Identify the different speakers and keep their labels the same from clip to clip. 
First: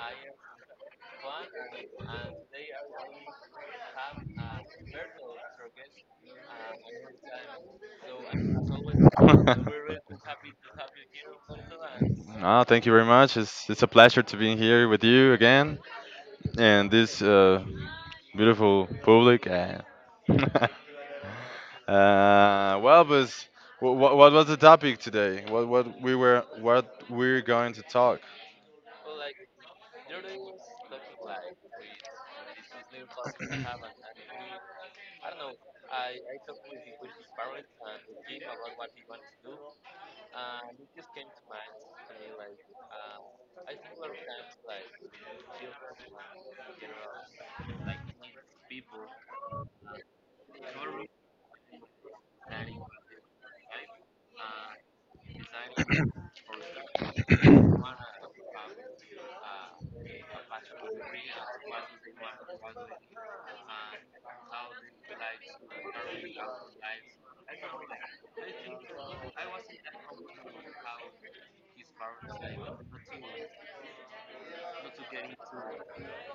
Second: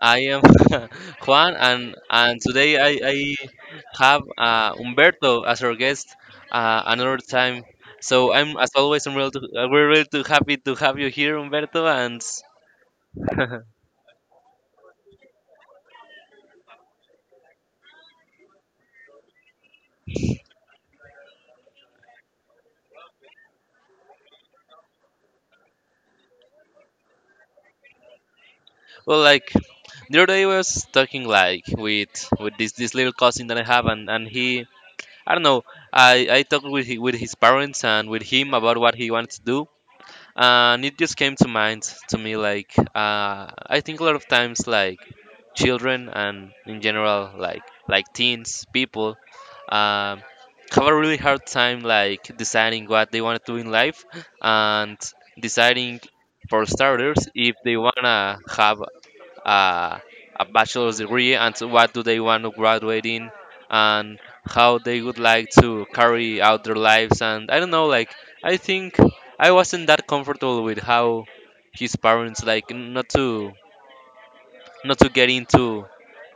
Speaker 1: I am Juan, and today I have Humberto as our guest another time. So I'm as always I'm we're really too happy to have you here, Humberto. And
Speaker 2: Ah, thank you very much. It's a pleasure to be here with you again and this beautiful public. Well, but what was the topic today? What we're going to talk?
Speaker 1: well, like the other day I was talking like with this little cousin that I have, and he I don't know I talked with with his parents and with him about what he wants to do, and it just came to mind to me like I think a lot of times like children and in general like teens people um, have a really hard time like deciding what they want to do in life and deciding for starters if they want to have uh, a bachelor's degree and to what do they want to graduate in and how they would like to carry out their lives and I don't know like I think I wasn't that comfortable with how his parents like not to get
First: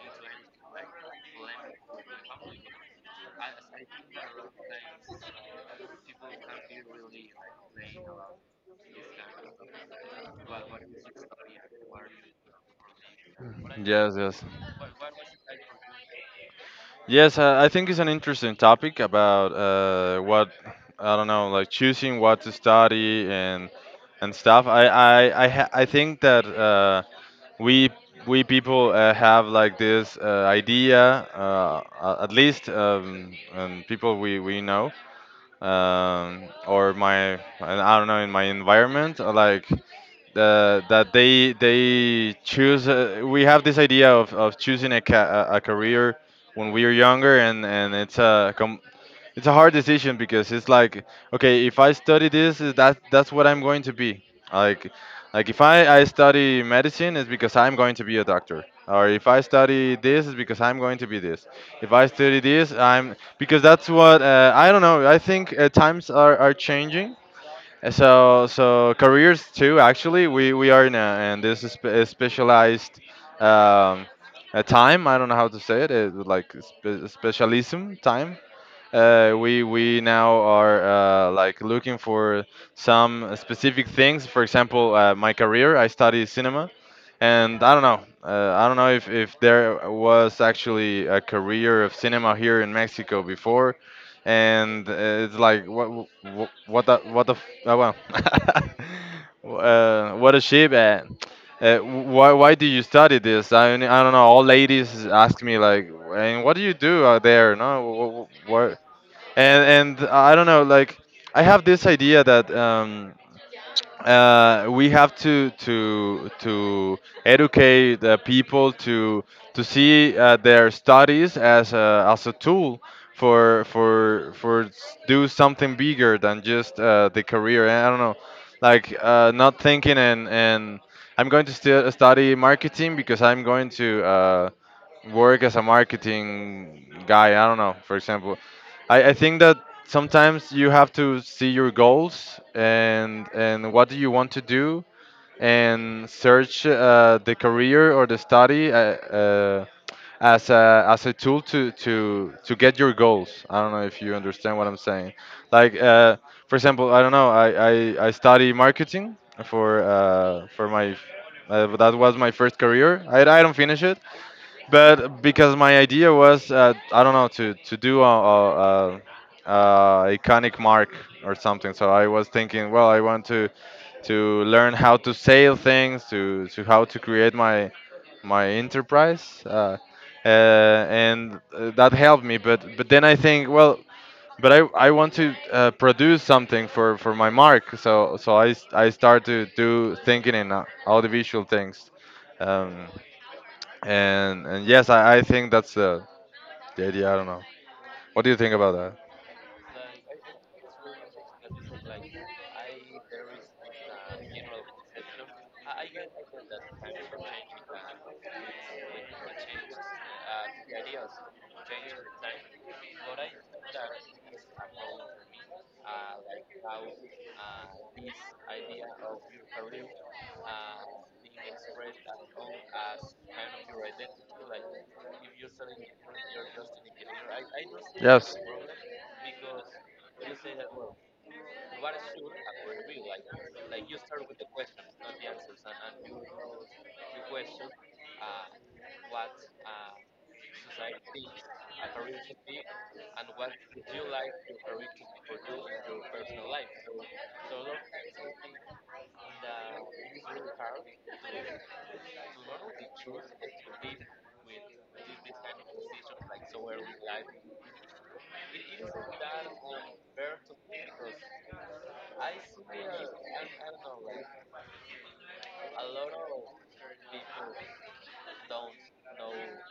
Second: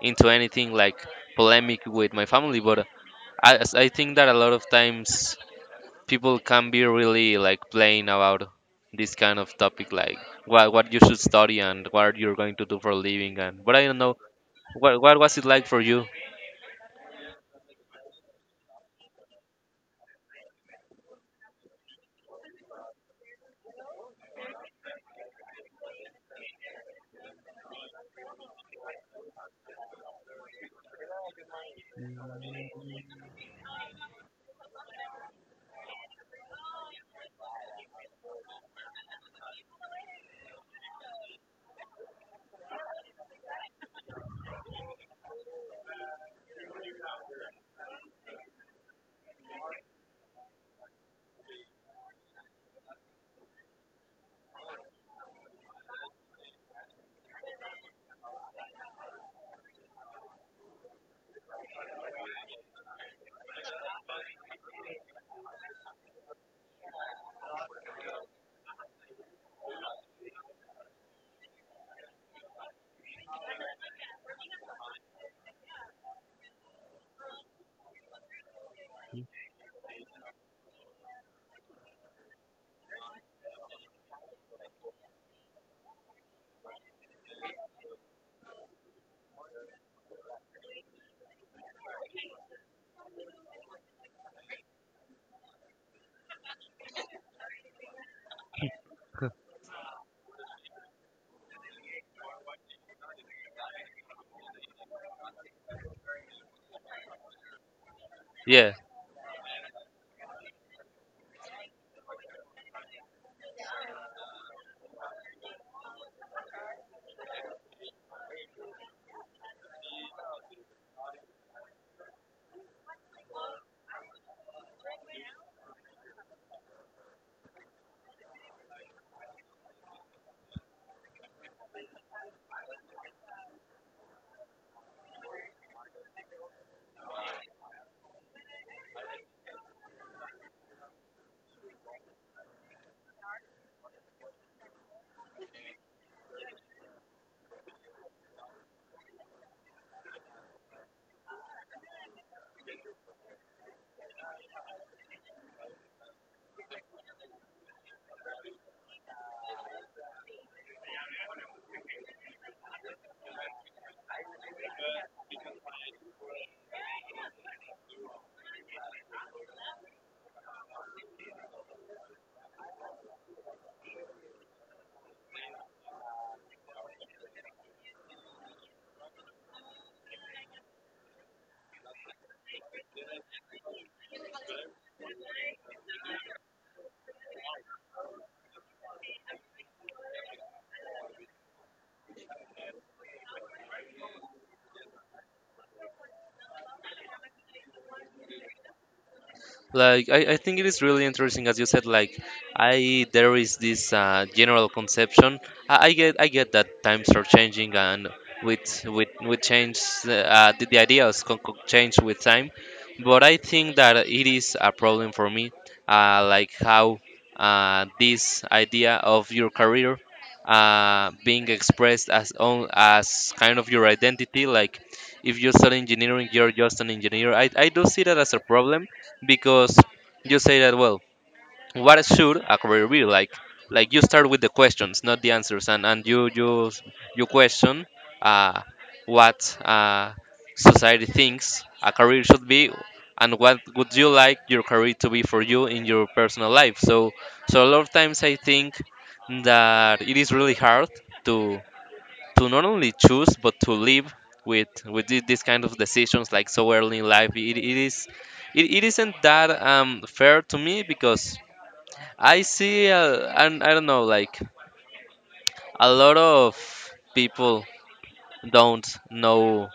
Speaker 1: into anything like polemic with my family but I think that a lot of times people can be really like playing about this kind of topic like what you should study and what you're going to do for a living and but I don't
Speaker 2: Yes,
Speaker 1: know
Speaker 2: yes.
Speaker 1: What was it like for you?
Speaker 2: Yes, I think it's an interesting topic about what I don't know, like choosing what to study and stuff. I think that we we people have like this idea, at least, and people we know, or my and I don't know in my environment, like that they choose. We have this idea of choosing a, ca- a career when we are younger, and it's a hard decision because it's like okay, if I study this, is that that's what I'm going to be. Like like if I study medicine, it's because I'm going to be a doctor. Or if I study this, it's because I'm going to be this. If I study this, I'm because that's what, I don't know. I think times are changing. So careers too. Actually, we are in a and this is a specialized, um, a time. I don't know how to say it. It like specialism time. We now are like looking for some specific things. For example, my career. I study cinema, and I don't know. I don't know if there was actually a career of cinema here in Mexico before, and it's like oh, well, what a ship. Why do you study this? I mean, I don't know. All ladies ask me like, and what do you do out there? No,
Speaker 1: Yeah.
Speaker 2: what, and I don't know, like I have this idea that we have to educate the people to see their studies as a tool do something bigger than just the career. And I don't know, like not thinking and I'm going to study marketing because I'm going to. Work as a marketing guy. I don't know. For example, I think that sometimes you have to see your goals and what do you want to do and search the career or the study as a tool to get your goals. I don't know if you understand what I'm saying. Like, for example, I don't know. I study marketing for my. That was my first career. I don't finish it, but because my idea was, I don't know, to do a iconic mark or something. So I was thinking, well, I want to learn how to sell things, to how to create my enterprise, and that helped me. But then I think, well, but I want to produce something for my mark. So I start to do thinking in all the visual things. Um, and yes, I think that's, the idea. I don't know. What do you think about that?
Speaker 1: Like I think it is really interesting as you said like I there is this general conception. I get that times are changing and with with change the ideas can change with time, but I think that it is a problem for me like how this idea of your career being expressed as own as kind of your identity, like if you study engineering you're just an engineer. I do see
Speaker 2: That as.
Speaker 1: that as a
Speaker 2: Yes. A.
Speaker 1: problem because you say that, well, what should a career be like? Like you start with the questions, not the answers, and and you you question uh, what society thinks a career should be and what would you like your career to be for you in your personal life. So a lot of times I think that it is really hard to not only choose but to live with these kind of decisions like so early in life. It is it isn't that fair to me because I see I don't know like a lot of people don't know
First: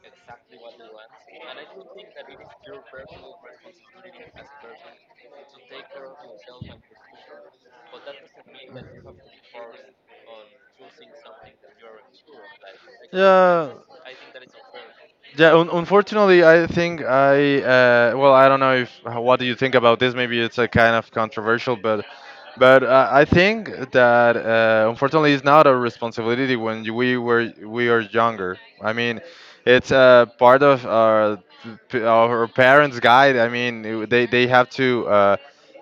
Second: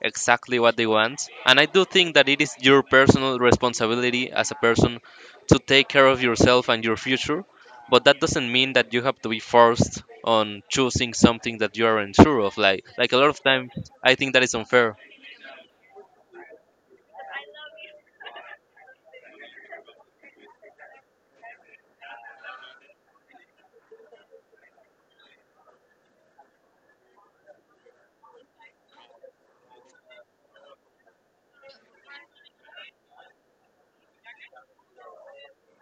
Speaker 1: exactly what they want. And I do think that it is your personal responsibility as a person to take care of yourself and your future. But that doesn't mean that you have to be forced on choosing something that you aren't sure of. Like a lot of times, I think that is unfair.
Speaker 2: Yeah, unfortunately, I think I well, I don't know if, what do you think about this. Maybe it's a kind of controversial, but I think that unfortunately, it's not a responsibility when we are younger. I mean, it's part of our our parents' guide. I mean, they have to,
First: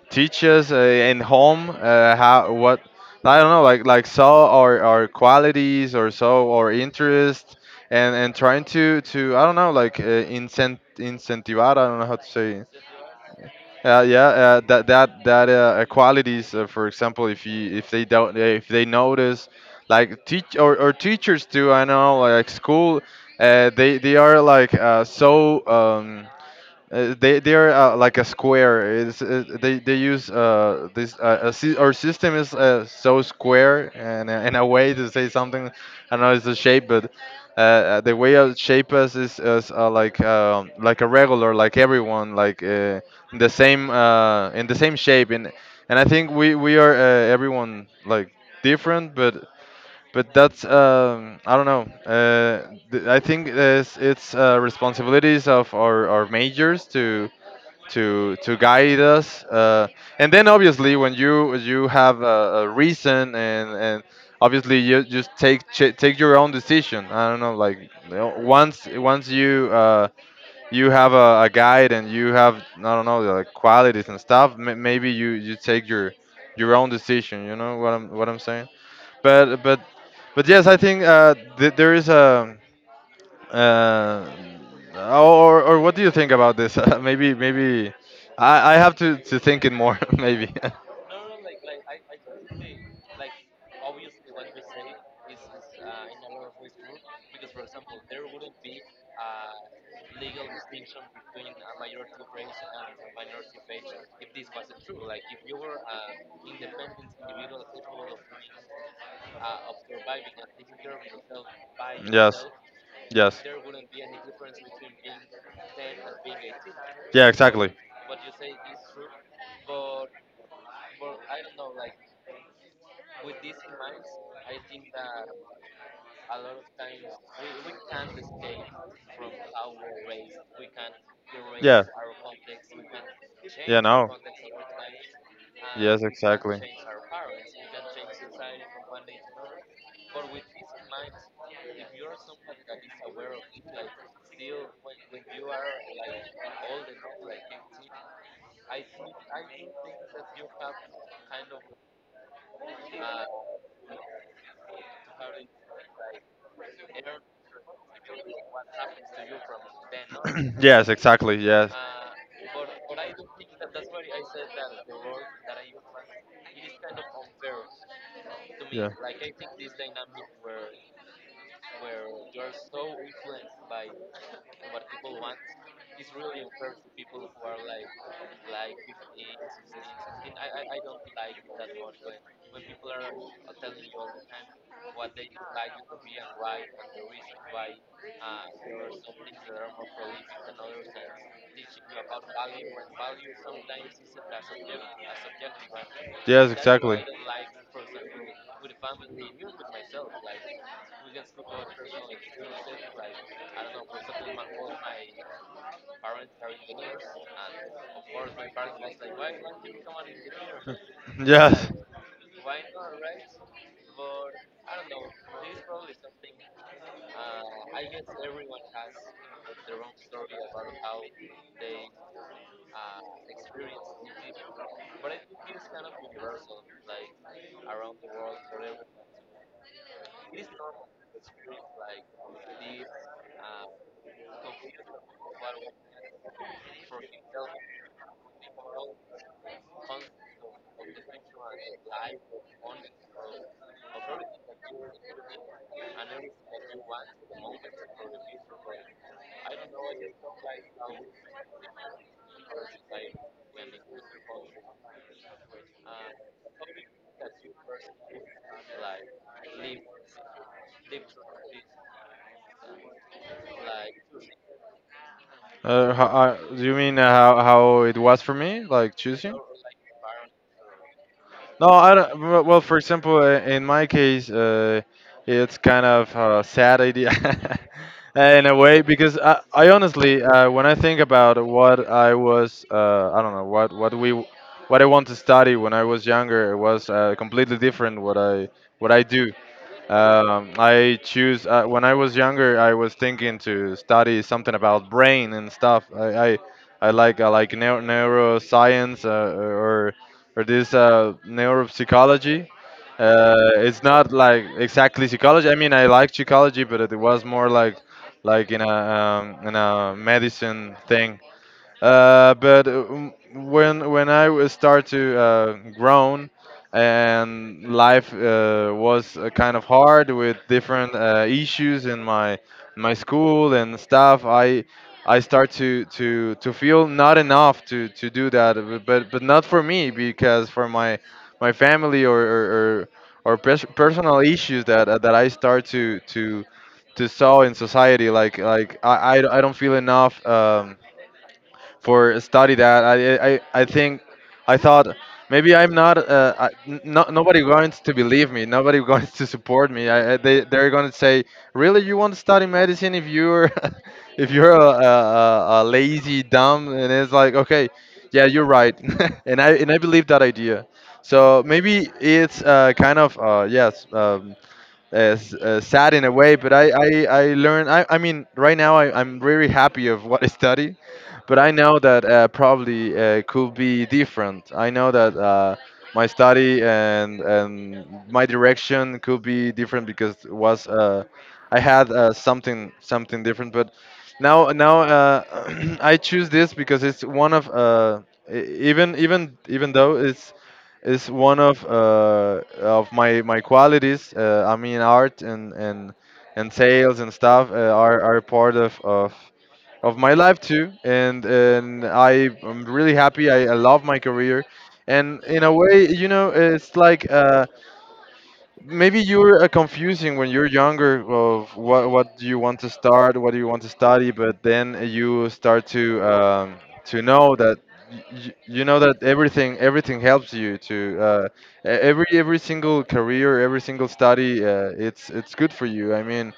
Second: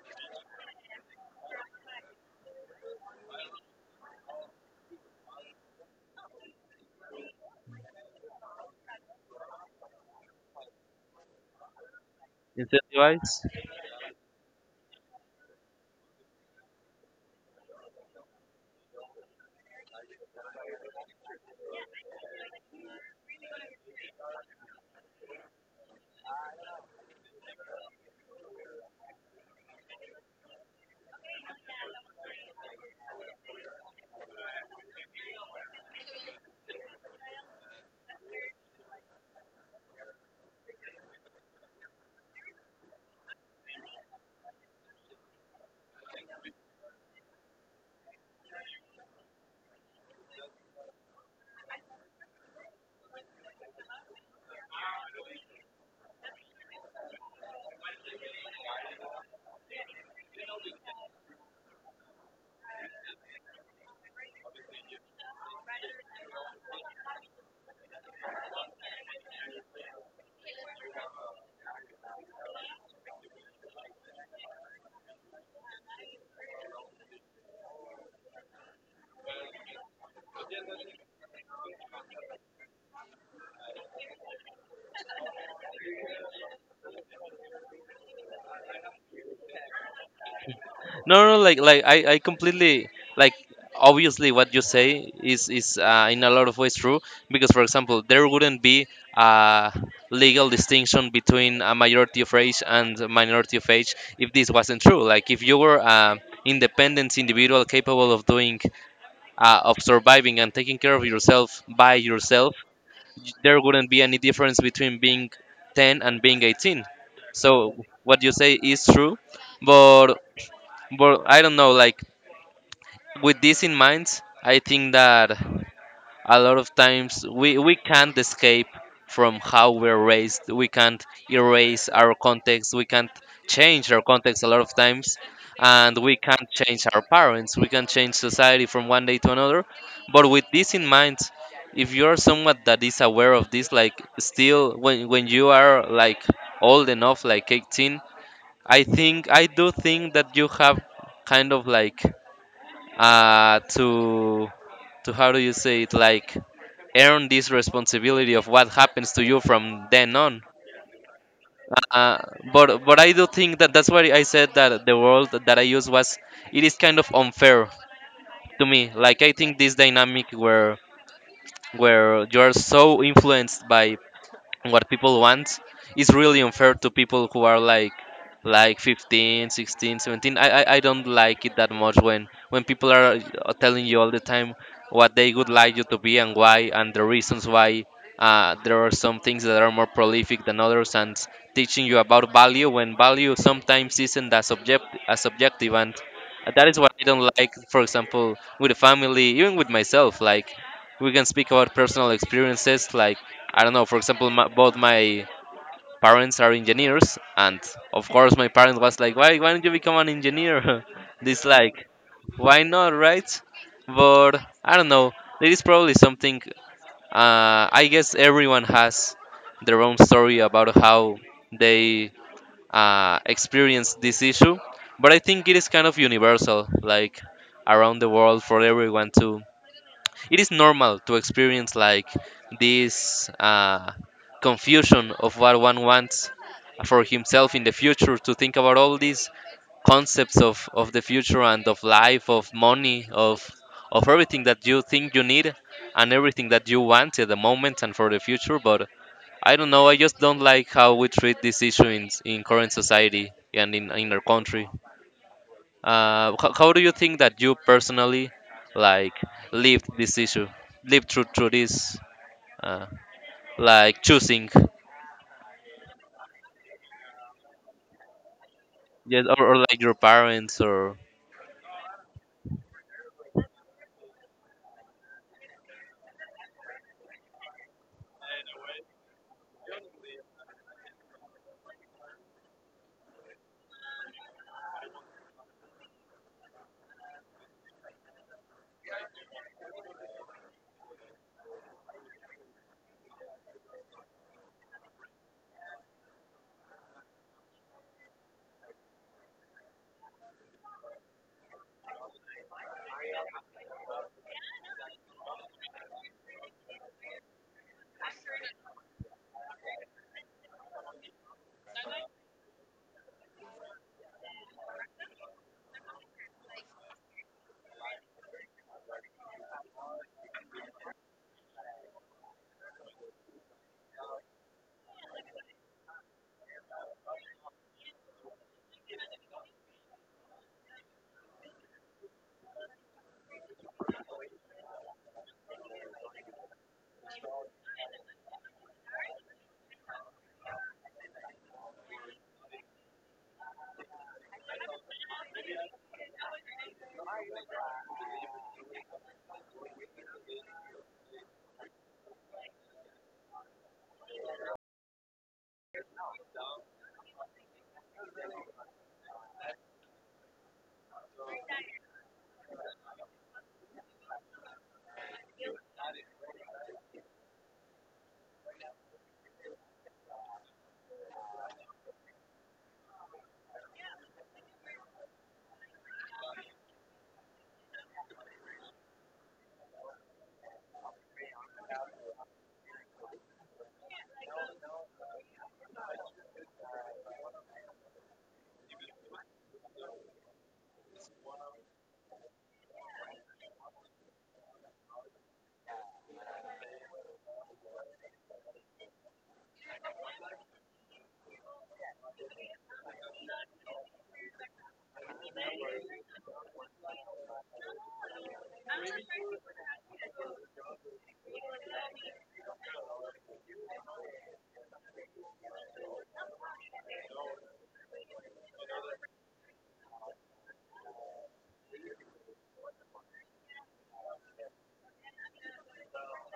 Speaker 2: teach us in home, how what, I don't know, like saw our qualities or so our interests, and trying to I don't know, like, incentivar, I don't know how to say it.
Speaker 1: Incentivize?
Speaker 2: Yeah, that equalities, for example, if they don't, if they notice, like teach, or teachers, do I know, like school, they are like, so. They are like a square. They use this, our system is, so square, and in a way to say something. I know it's a shape, but the way of shape us is like, like a regular, like everyone, like, in the same shape. And I think we are, everyone, like different, but that's, I don't know. I think it's responsibilities of our majors to guide us. And then obviously when you have a reason, and obviously you just take your own decision. I don't know, like, once you, you have a guide and you have, I don't know, like qualities and stuff. Maybe you take your own decision. You know what I'm saying. But but but yes, I think, there is a, uh, or what do you think about this? Maybe I have to think it more. maybe.
Speaker 1: No, I completely like. Obviously, what you say is in a lot of ways true because, for example, there wouldn't be a legal distinction between a majority of age and a minority of age if this wasn't true. Like, if you were an independent individual capable of doing, of surviving and taking care of yourself by
Speaker 2: Yes.
Speaker 1: yourself,
Speaker 2: Yes.
Speaker 1: there wouldn't be any difference between being 10 and being 18.
Speaker 2: Yeah, exactly.
Speaker 1: So, what you say is true, but I don't know, like with this in mind, I think that a lot of times we can't escape from how we're raised. We can't
Speaker 2: Yeah.
Speaker 1: erase our context. We can't
Speaker 2: Yeah,
Speaker 1: change our
Speaker 2: no.
Speaker 1: context a lot of times. And
Speaker 2: Yes,
Speaker 1: we can't
Speaker 2: exactly.
Speaker 1: change our parents. We can change society from one day to another. But with this in mind, if you're someone that is aware of this, like still when you are like old enough, like 18, I do think that you have kind of like to how do you say it, like earn this responsibility of what happens to you from then on
Speaker 2: Yes, exactly. Yes.
Speaker 1: uh, but I do think that that's why I said that the world that I use was it is kind of unfair to me. Like I think this dynamic where you're so influenced by what people want is really unfair to people who are like 15, 16, 17. I don't like it that much when people are telling you all the time what they would like you to be, and why, and the reasons why there are some things that are more prolific than others, and teaching you about value when value sometimes isn't as object as subjective. And
Speaker 2: Yes,
Speaker 1: that is what
Speaker 2: exactly.
Speaker 1: I don't like, for example, with a family, even with myself. Like we can speak about personal experiences. Like I don't know, for example, both my parents are engineers, and of course, my parents was like, why don't you become an engineer?" This
Speaker 2: Yes.
Speaker 1: like, why not, right? But I don't know. There is probably something. I guess everyone has their own story about how they experience this issue, but I think it is kind of universal, like around the world. For everyone to It is normal to experience like this confusion of what one wants for himself in the future, to think about all these concepts of the future, and of life, of money, of everything that you think you need and everything that you want at the moment and for the future. But I don't know, I just don't like how we treat this issue in current society and in our country. How do you think that you personally like lived this issue, lived through this, uh, like choosing,
Speaker 2: How, do you mean, how it was for me, like
Speaker 1: yes,
Speaker 2: choosing?
Speaker 1: or like your parents or
Speaker 2: No, I don't. Well, for example, in my case, it's kind of a sad idea in a way because I honestly, when I think about what I was, I don't know what I want to study when I was younger, it was, completely different what I do. I choose, when I was younger. I was thinking to study something about brain and stuff. I, I like neuroscience, or this, neuropsychology. It's not like exactly psychology. I mean, I like psychology, but it was more like in a, in a medicine thing. But when start to, grown, and life, was, kind of hard with different, issues in my school and stuff, I start to feel not enough to do that, but not for me because for my family, or personal issues that, that I start to saw in society, like I don't feel enough. For study that. I thought maybe I'm not. No, nobody going to believe me. Nobody going to support me. They're going to say, really, you want to study medicine if you're if you're a lazy dumb. And it's like, okay, yeah, you're right. And I believe that idea. So maybe it's, kind of, sad in a way, but I learned. I mean, right now I'm really happy of what I study, but I know that, probably, could be different. I know that, my study and my direction could be different because it was, I had, something different. But now I choose this because it's one of, even though it's one of, my qualities. I mean, art and sales and stuff, are part of my life too. And I am really happy. I love my career, and in a way, it's like. Maybe you're, confusing when you're younger of what do you want to start, what do you want to study, but then you start to, to know that you know that everything helps you to, every single career, every single study, it's good for you. I mean,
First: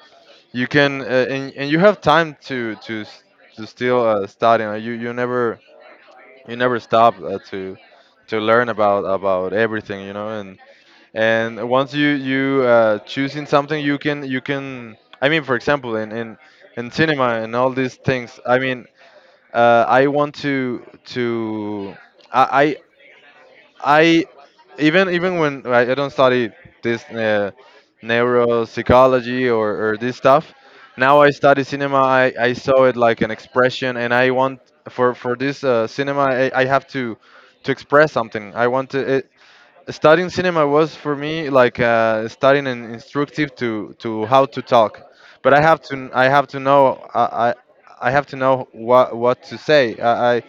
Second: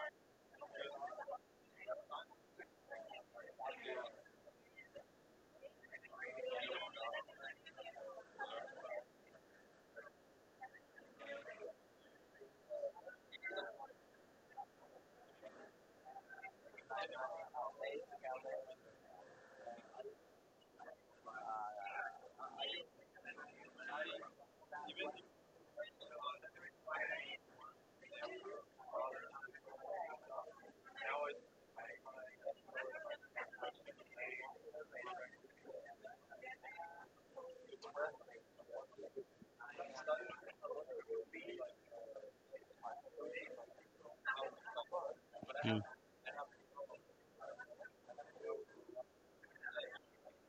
Speaker 2: you can, and you have time to still, study. You never you never stop, to learn about everything. And once you choosing something, you can I mean, for example, in cinema and all these things. I mean, I want to. i I, even when I don't study this neuropsychology or this stuff. Now I study cinema. I saw it like an expression, and I want for this cinema. I have to express something. I want to Studying Cinema was for me like, studying and instructive to how to talk, but I have
Speaker 1: mm,
Speaker 2: to. I have to know. I have to know what to say.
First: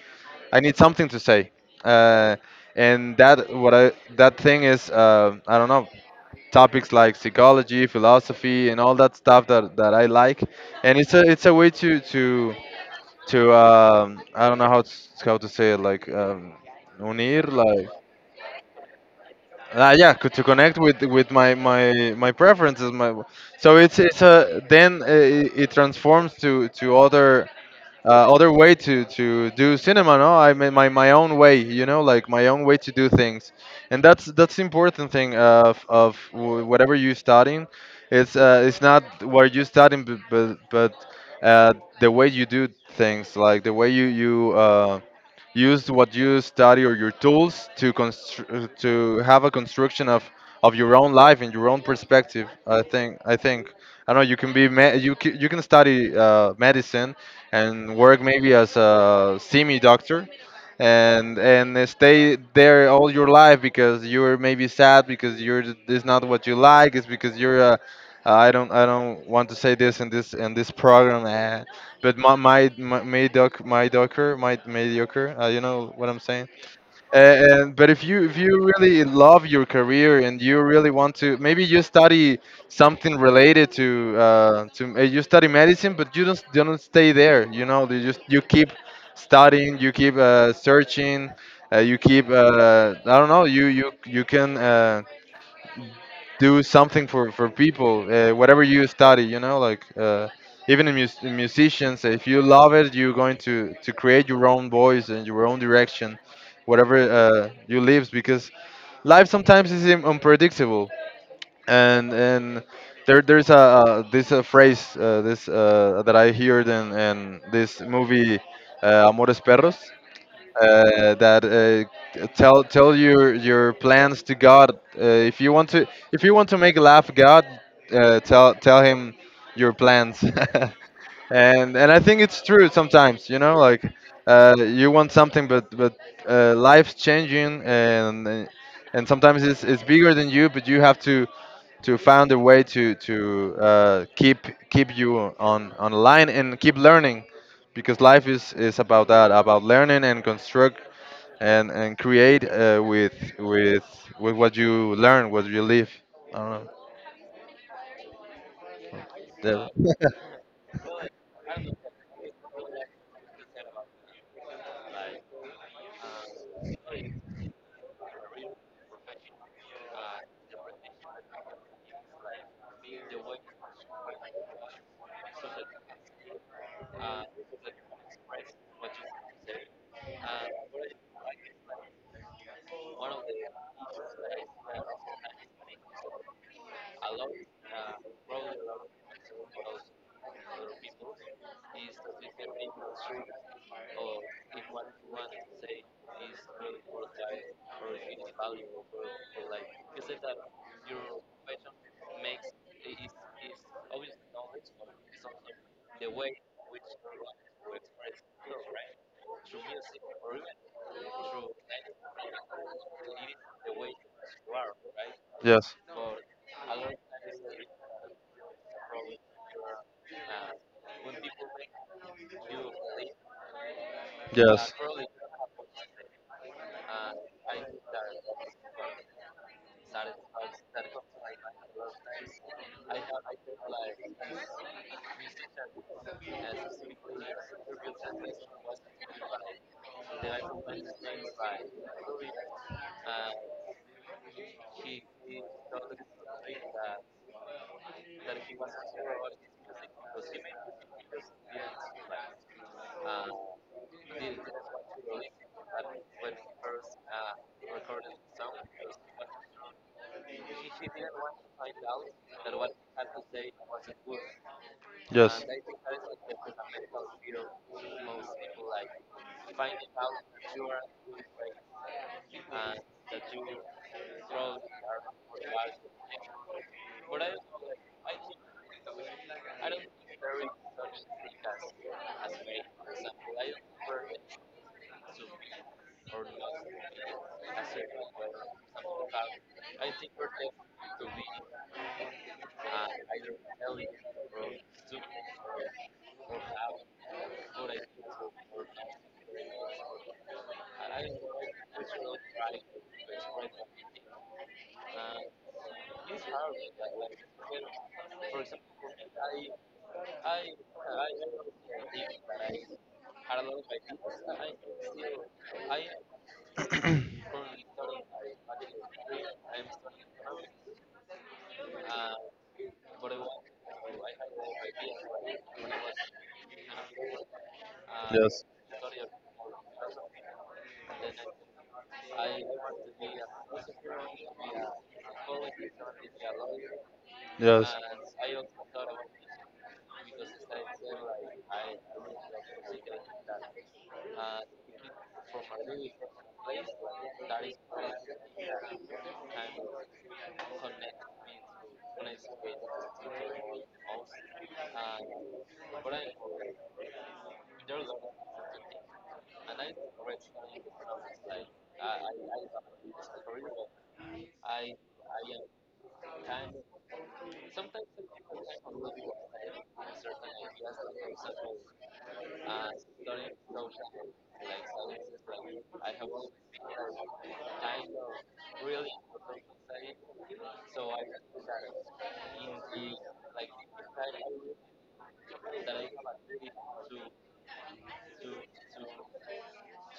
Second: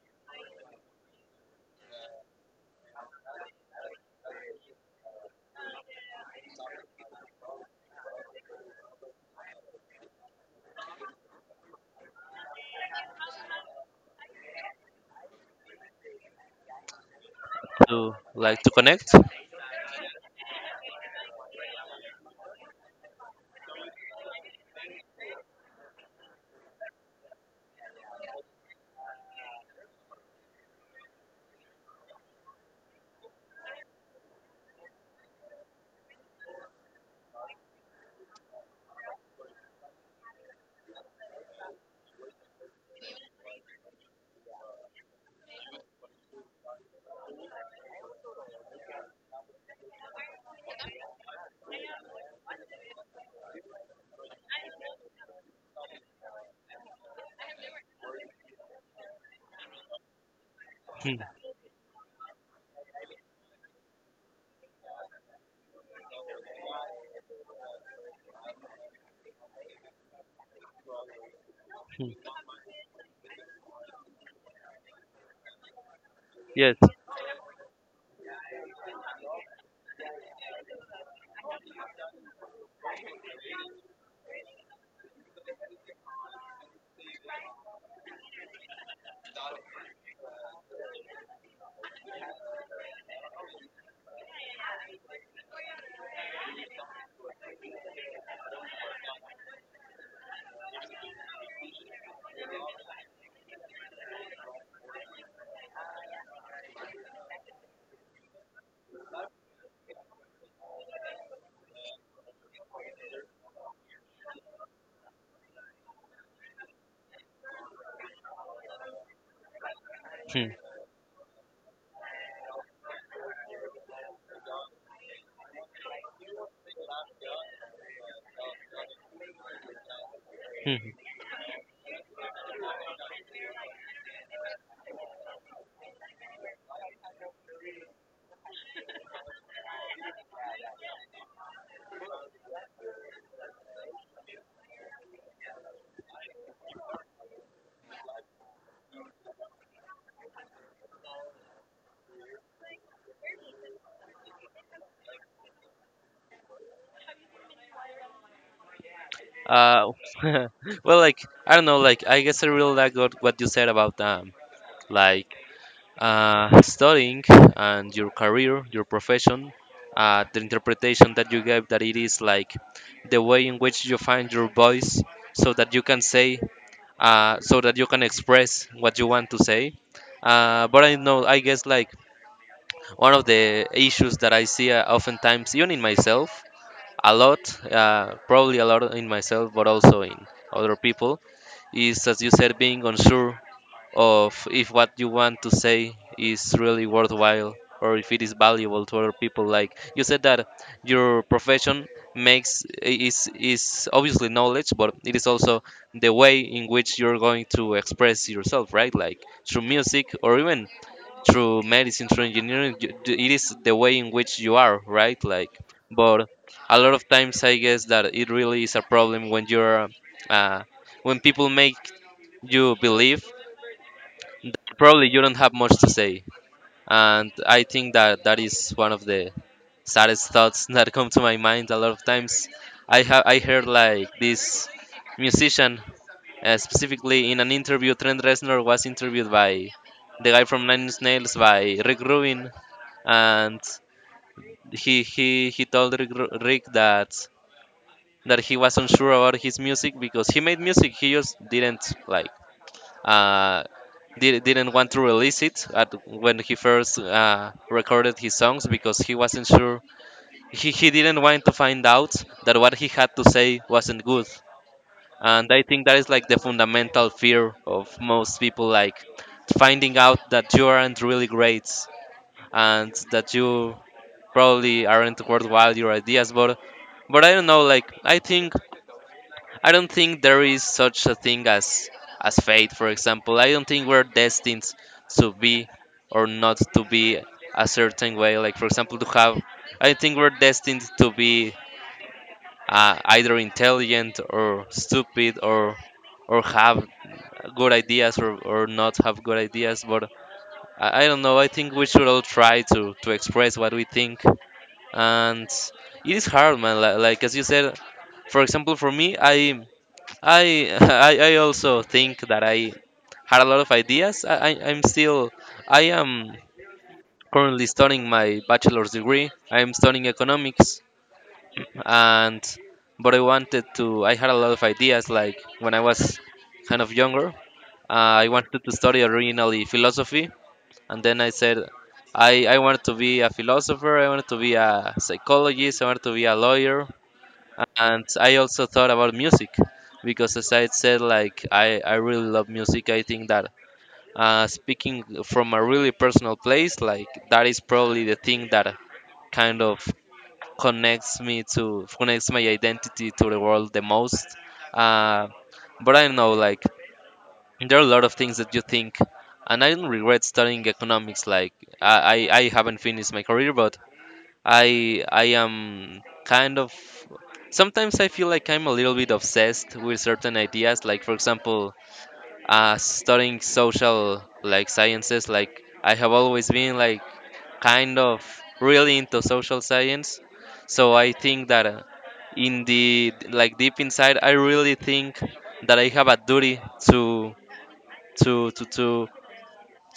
Speaker 2: I need something to say. uh, and that thing is, I don't know, topics like psychology, philosophy, and all that stuff that I like. And it's a way to I don't know how to say it, like, unir, like,
Speaker 1: to like to connect?
Speaker 2: yeah, to connect with my preferences. My So it's a, then, it transforms to other, other way to do cinema. No, I mean, my own way, you know, like my own way to do things. And that's the important thing of whatever you're studying. It's not what you're studying, but uh, the way you do things, like the way you use what you study or your tools to to have a construction of your own life and your own perspective. I think. I know you can you can study, medicine, and work maybe as a semi doctor
Speaker 1: Hmm.
Speaker 2: and stay there all your life because you're maybe sad, because you're it's not what you like. It's because you're a. I don't want to say this in this program, but
Speaker 1: Hmm,
Speaker 2: my doc my docker my mediocre, you know what I'm saying.
Speaker 1: yes.
Speaker 2: And but if you really love your career, and you really want to. Maybe you study something related to you study medicine, but you don't stay there, you know, you just you keep studying, you keep, searching, you keep, I don't know, you can, do something for people, whatever you study, you know, like, even in, in musicians, if you love it, you're going to create your own voice and your own direction, whatever you live, because life sometimes is unpredictable. And there there's a this phrase, this that I heard in this movie, Amores Perros,
Speaker 1: Hmm.
Speaker 2: that tell your plans to God. Uh, if you want to make laugh God, tell him your plans.
Speaker 1: Hmm.
Speaker 2: And I think it's true sometimes. You know, like, you want something, but life's changing, and sometimes it's bigger than you, but you have to find a way to keep you on online and keep learning, because life is about that, about learning and construct, and create, with with what you learn, what you live. I don't know.
Speaker 1: Uh,
Speaker 2: That-
Speaker 1: well, like I don't know, like I guess I really like what you said about like studying and your career, your profession, the interpretation that you gave, that it is like the way in which you find your voice so that you can say, so that you can express what you want to say. But I know, I guess, like one of the issues that I see oftentimes, even in myself, a lot, probably a lot in myself, but also in other people, is as you said, being unsure of if what you want to say is really worthwhile or if it is valuable to other people. Like you said that your profession makes is obviously knowledge, but it is also the way in which you're going to express yourself, right? Like through music, or even through medicine, through engineering, it is the way in which you are, right? Like,
Speaker 2: yes.
Speaker 1: but a lot of times I guess that it really is a problem when you're uh, when people make you believe probably you don't have much to say. And I think that that is one of the saddest thoughts that come to my mind a lot of times. I heard like this musician specifically in an interview. Trent Reznor was interviewed by the guy from Nine Inch Nails, by Rick Rubin, and he he told Rick, Rick, that he was unsure about his music, because he made music. He just didn't like uh, didn't want to release it at when he first recorded his songs because he wasn't sure. He didn't want to find out that what he had to say wasn't good. And I think that is like the fundamental fear of most people, like finding out that you aren't really great and that you probably aren't worthwhile your ideas. But I don't know, like I think I don't think there is such a thing as fate, for example. I don't think we're destined to be or not to be a certain way. Like for example, to have. I think we're destined to be either intelligent or stupid, or have good ideas, or not have good ideas. But I don't know. I think we should all try to express what we think and. It is hard, man. Like as you said, for example, for me, I also think that I had a lot of ideas. I'm still I am currently studying my bachelor's degree. I'm studying economics, and but I wanted to. I had a lot of ideas. Like when I was kind of younger, I wanted to study originally philosophy, and then I said I wanted to be a philosopher. I wanted to be a psychologist. I wanted to be a lawyer,
Speaker 2: Yes.
Speaker 1: and I also thought about music because, as I said, like I really love music. I think that speaking from a really personal place, like that is probably the thing that kind of connects me to connects my identity to the world the most. Uh, but I know, like there are a lot of things that you think, and I don't regret studying economics. Like I haven't finished my career, but I am kind of sometimes I feel like I'm a little bit obsessed with certain ideas. Like for example, studying social like sciences. Like I have always been like kind of really into social science. So I think that in the like deep inside, I really think that I have a duty to to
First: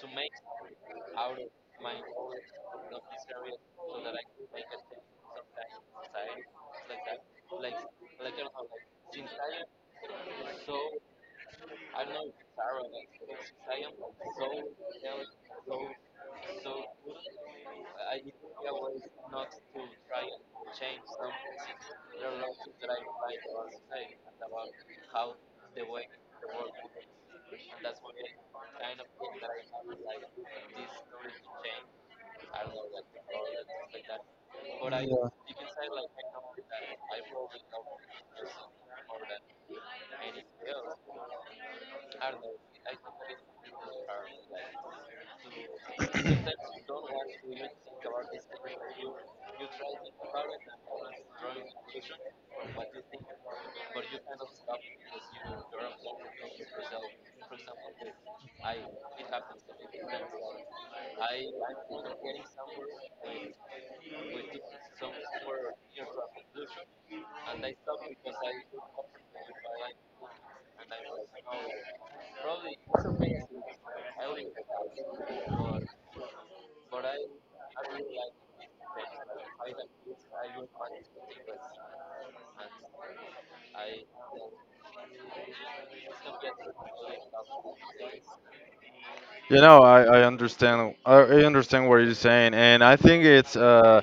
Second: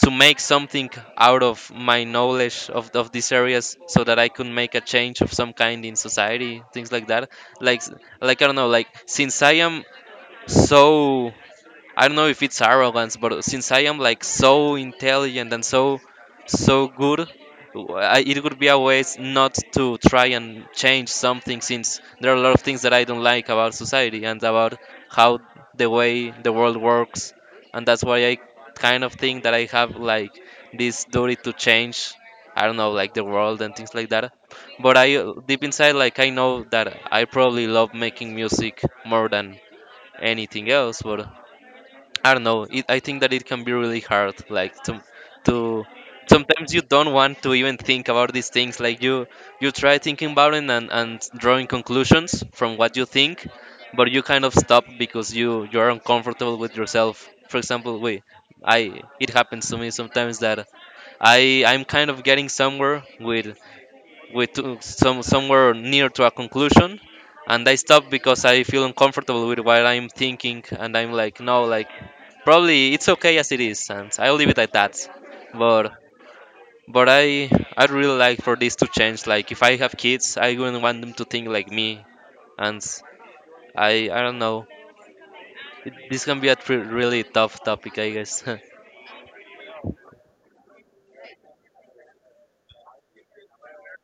Speaker 1: to make something out of my knowledge of these areas so that I could make a change of some kind in society, things like that. Like s- like I don't know, like since I am so I don't know if it's arrogance, but since I am like so intelligent and so so good, I, it would be a waste not to try and change something since there are a lot of things that I don't like about society and about how the way the world works, and that's why I kind of think that I have like this duty to change. I don't know, like the world and things like that. But I, deep inside, like I know that I probably love making music more than anything else, but I don't know. It, I think that it can be really hard. Like to sometimes you don't want to even think about these things. Like you try thinking about it and drawing conclusions from what you think, but you kind of stop because you are uncomfortable with yourself. For example, we, I it happens to me sometimes that I'm kind of getting somewhere with we took some somewhere near to a conclusion and I stopped because I feel uncomfortable with what I'm thinking and I'm like no, like probably it's okay as it is and I'll leave it at that, but but I'd really like for this to change. Like if I have kids I wouldn't want them to think like me, and I don't know, it, this can be a really tough topic, I guess.
Speaker 2: You know, I understand. I understand what you're saying, and I think it's uh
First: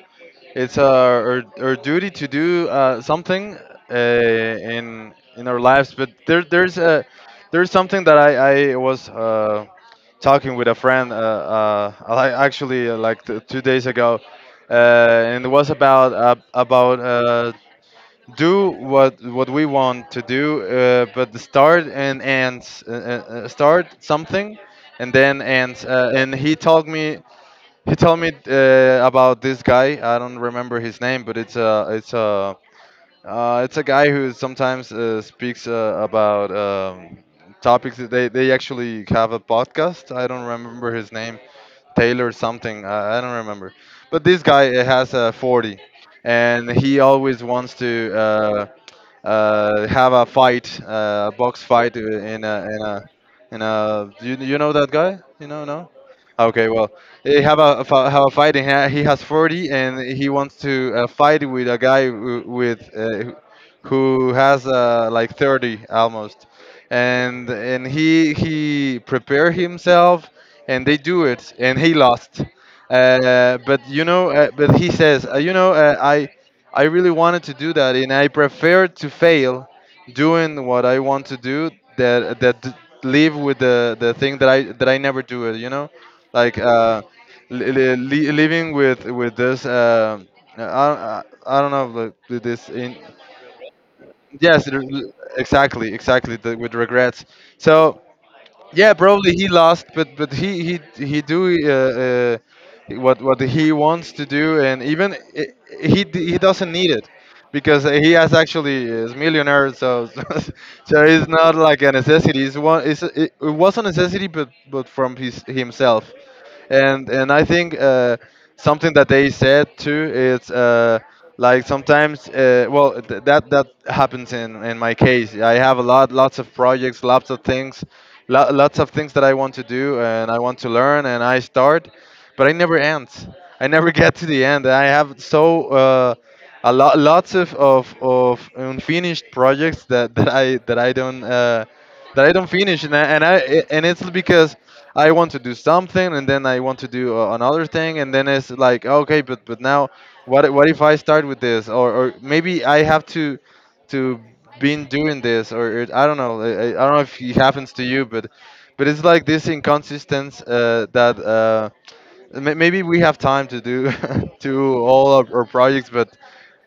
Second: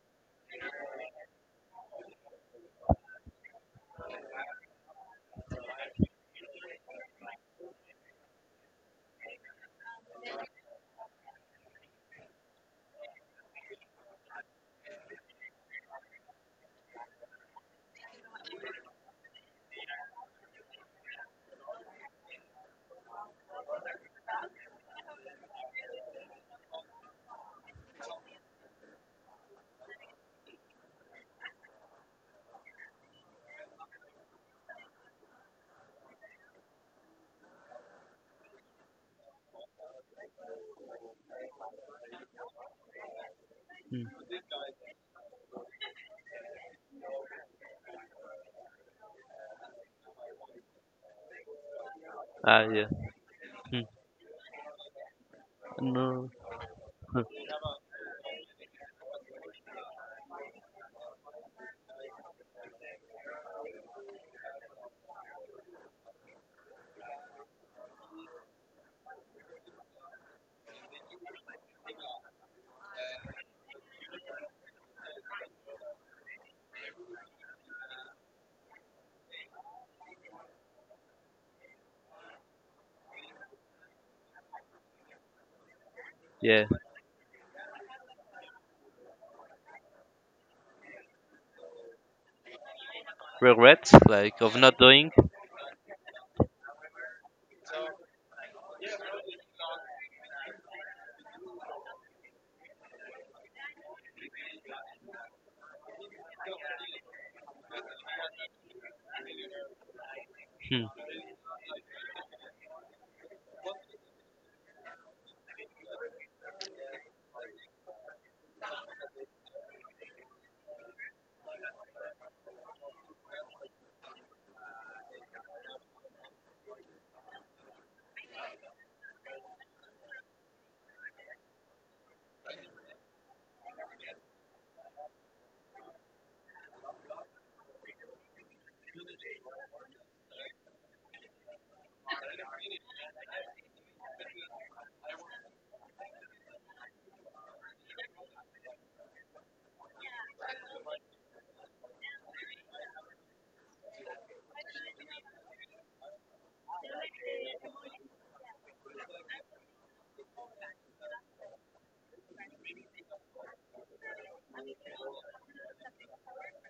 Speaker 2: it's our duty to do, something, in our lives. But there's something that I was, talking with a friend, I actually, like 2 days ago, and it was about, do what we want to do, but start and ends. Start something, and then ends. And he told me, about this guy. I don't remember his name, but it's a guy who sometimes, speaks, about, topics. That They actually have a podcast. I don't remember his name, Taylor something. I don't remember.
Speaker 1: Mm.
Speaker 2: But this guy, has a 40, and he always wants to. Have a fight, a box fight, in
Speaker 1: Ah,
Speaker 2: a in
Speaker 1: yeah.
Speaker 2: a in
Speaker 1: Mm.
Speaker 2: a you know that guy? You know? No?
Speaker 1: No.
Speaker 2: Okay, well, they have a fight, and he he has 40, and he wants to, fight with a guy w- with who has, like 30 almost, and he prepare himself, and they do it, and he lost. But you know, but he says, you know, I really wanted to do that, and I prefer to fail doing what I want to do, that that d- live with the thing that I never do it. You know, like,
Speaker 1: Yeah,
Speaker 2: living with this. I don't know, like, with this in.
Speaker 1: regret like of
Speaker 2: Yes,
Speaker 1: not doing.
Speaker 2: exactly, exactly, with regrets. So yeah, probably he lost, but he do, what he wants to do, and even I- he d- he doesn't need it, because he has actually is millionaire, so, so,
Speaker 1: Hmm.
Speaker 2: so it's not like a necessity. It's one it's, it was a necessity, but from his himself, and I think, something that they said too is, like sometimes, well, that happens in my case. I have a lot lots of projects, lots of things, lots of things that I want to do and I want to learn, and I start, but I never end. I never get to the end. I have so. Lots of unfinished projects that I don't, that I don't finish, and I, and it's because I want to do something, and then I want to do, another thing, and then it's like okay, but now, what if I start with this, or maybe I have to been doing this, or it, I don't know. I don't know if it happens to you, but it's like this inconsistence, that. Maybe we have time to do to all of our projects, but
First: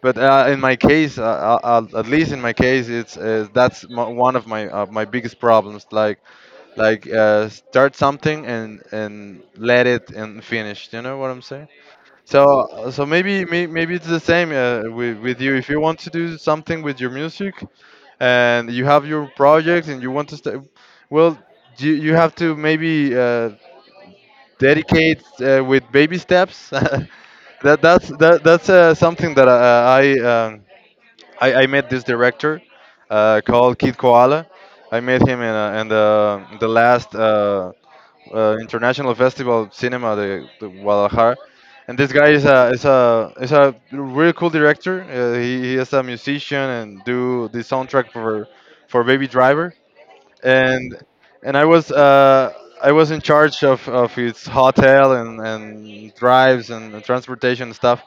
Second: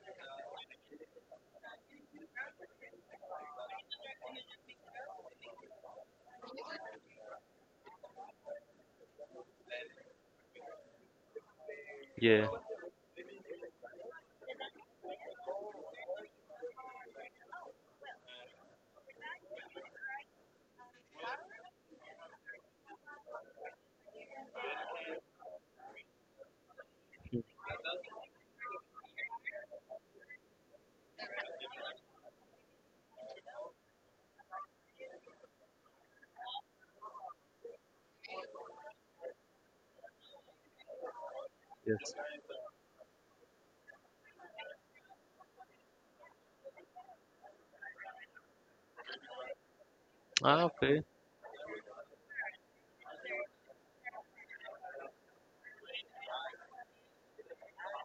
Speaker 2: but uh, in my case, at least in my case, it's, one of my, my biggest problems. Like, start something and let it and finish. You know what I'm saying?
Speaker 1: Yeah.
Speaker 2: So maybe, maybe it's the same, with you. If you want to do something with your music, and you have your project, and you want to start, well, you have to maybe. Dedicate, with baby steps.
Speaker 1: Hmm.
Speaker 2: That, that's Something that I. Um, I met this director, called Kid Koala. I met him in, in the last, international festival of cinema, the Guadalajara, and this
Speaker 1: Yes.
Speaker 2: guy is a really cool director. He is a musician, and do the soundtrack for Baby Driver,
Speaker 1: Ah,
Speaker 2: and
Speaker 1: okay.
Speaker 2: and I was in charge of his hotel, and drives, and transportation, and stuff.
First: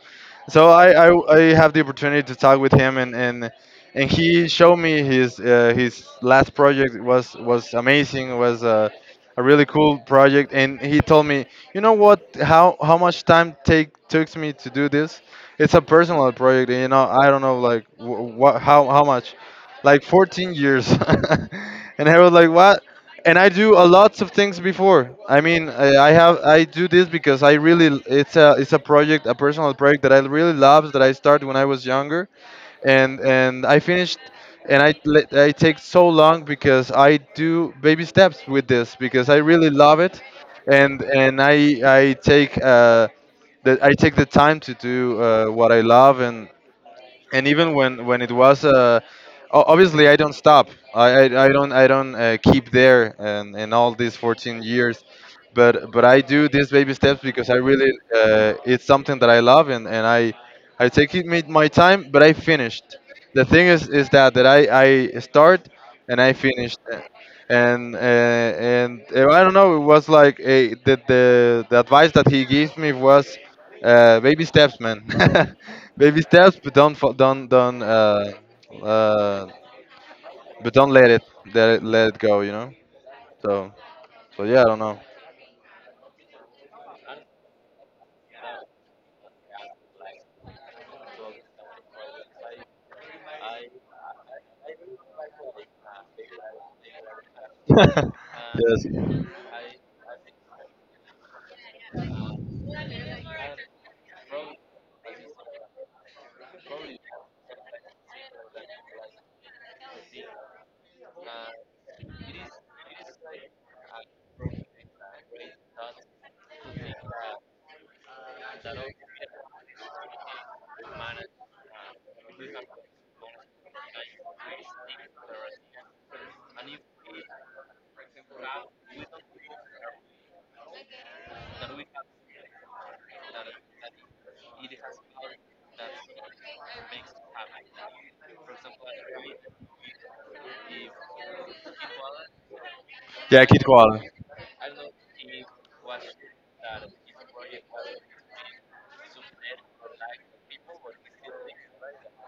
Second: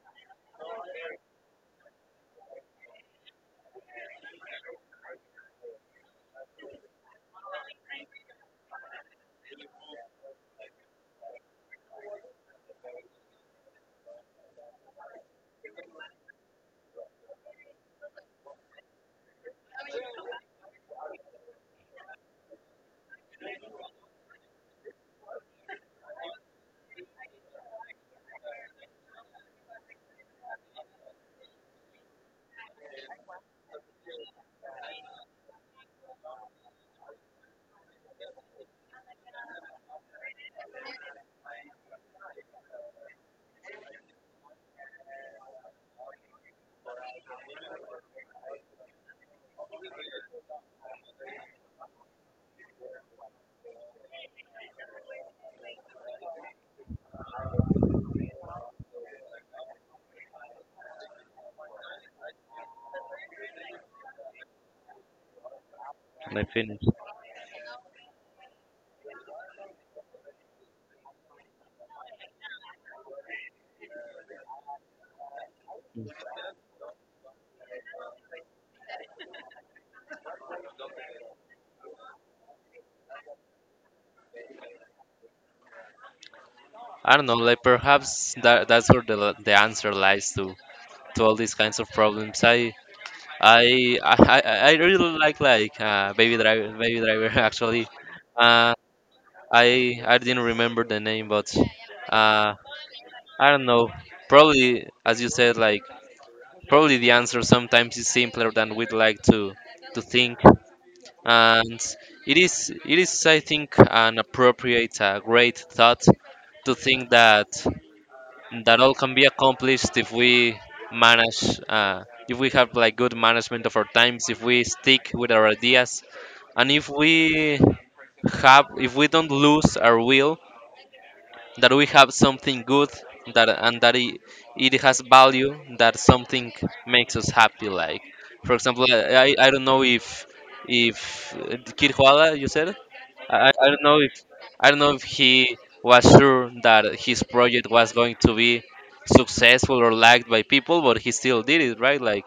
Speaker 2: So I have the opportunity to talk with him, and he showed me his, his last project, was, amazing, was a really cool project, and he told me, you know what, how much time take took me to do this. It's a personal project. You know, I don't know, like wh- what how much, like 14 years. And I was like, what? And I do a lots of things before. I mean, I have, I do this because I really, it's a project, a personal project that I really love, that I started when I was younger, and I finished. And I, I take so long because I do baby steps with this, because I really love it, and and I take that I take the time to do, what I love, and even when it was, obviously I don't stop. I don't keep there, and in all these 14 years, but I do these baby steps because I really, it's something that I love, and I. I take it, made my time, but I finished. The thing is that I start and I
Speaker 1: And I
Speaker 2: finished,
Speaker 1: finished.
Speaker 2: and I don't know. It was like, a the advice that he gave me was, baby steps, man. Baby steps, but don't fo- don't uh, but don't let it, let it go. You know. So, yeah, I don't know.
Speaker 1: I don't know, like perhaps that that's where the answer lies to all these kinds of problems. I really like Baby Driver, Baby Driver. Actually, Uh,
Speaker 2: Yes.
Speaker 1: I didn't remember the name, but uh, I don't know. Probably as you said, like probably the answer sometimes is simpler than we'd like to think, and it is I think an appropriate, great thought to think that, that all can be accomplished if we manage, if we have like good management of our times, if we stick with our ideas and if we have if we don't lose our will, that we have something good, that and that it has value, that something makes us happy. Like for example I I don't know if Kid Koala, you said,
Speaker 2: Yeah, Kid
Speaker 1: I don't know
Speaker 2: Koala.
Speaker 1: if I don't know if he was sure that his project was going to be successful or liked by people, but he still did it, right? Like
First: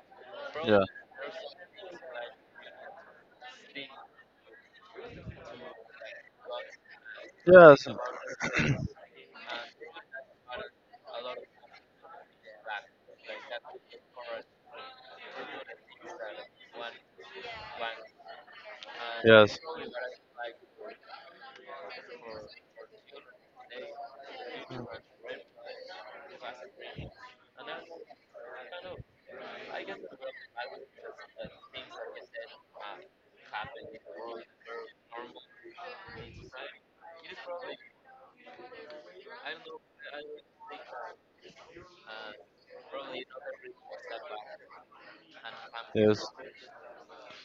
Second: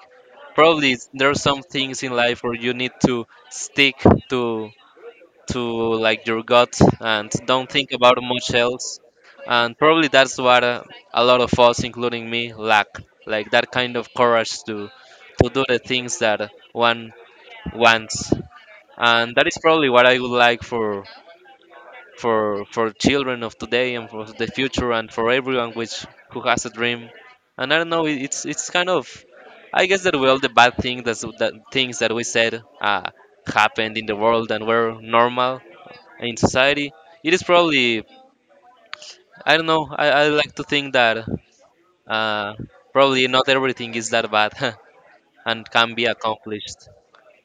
Speaker 2: Yeah.
Speaker 1: probably it's there are some things in life where you need to stick to to like your gut and don't
Speaker 2: Yes.
Speaker 1: think about much else. And probably that's what a lot of us, including me, lack, like that kind of courage to do the things that one wants. And that is
Speaker 2: Yes.
Speaker 1: probably what I would like for children of today and for the future and for everyone which who has a dream. And I don't know, it, it's kind of, I guess that well, the bad thing, that's that things that we said happened in the world and were normal in society. It is probably, I don't know. I like to think that uh, probably not everything is that bad and can be
Speaker 2: Yes.
Speaker 1: accomplished.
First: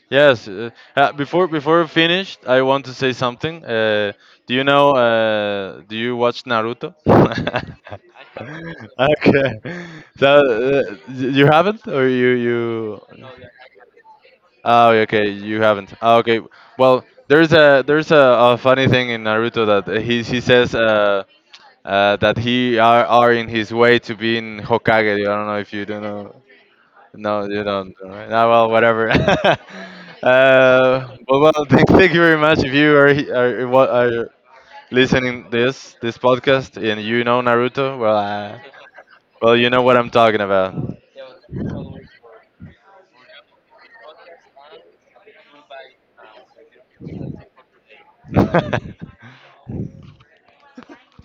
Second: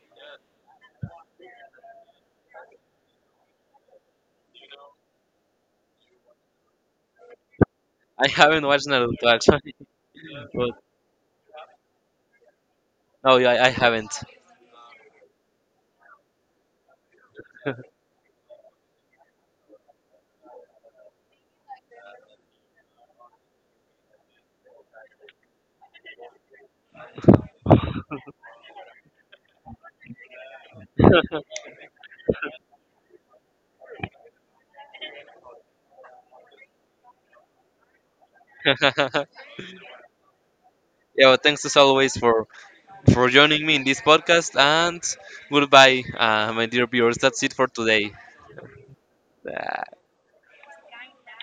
Speaker 2: Yes. Before we finished, I want to say something. Do you know? Do you watch Naruto?
Speaker 1: I haven't watched Naruto,
Speaker 2: Okay.
Speaker 1: actually.
Speaker 2: So,
Speaker 1: But
Speaker 2: you haven't, or you?
Speaker 1: no, yeah, I haven't.
Speaker 2: Oh, okay. Okay, you haven't. Oh, okay. Well, there's a a funny thing in Naruto, that he says, that he are in his way to being Hokage. I don't know if you don't know. No, you don't. All right. No, well, whatever. But well, thank you very much. If you are, he- are what are listening this podcast, and you know Naruto, well, well, you know what I'm talking about.
Speaker 1: Yeah, well, thanks as always for joining me in this podcast. And goodbye, my dear viewers. That's it for today.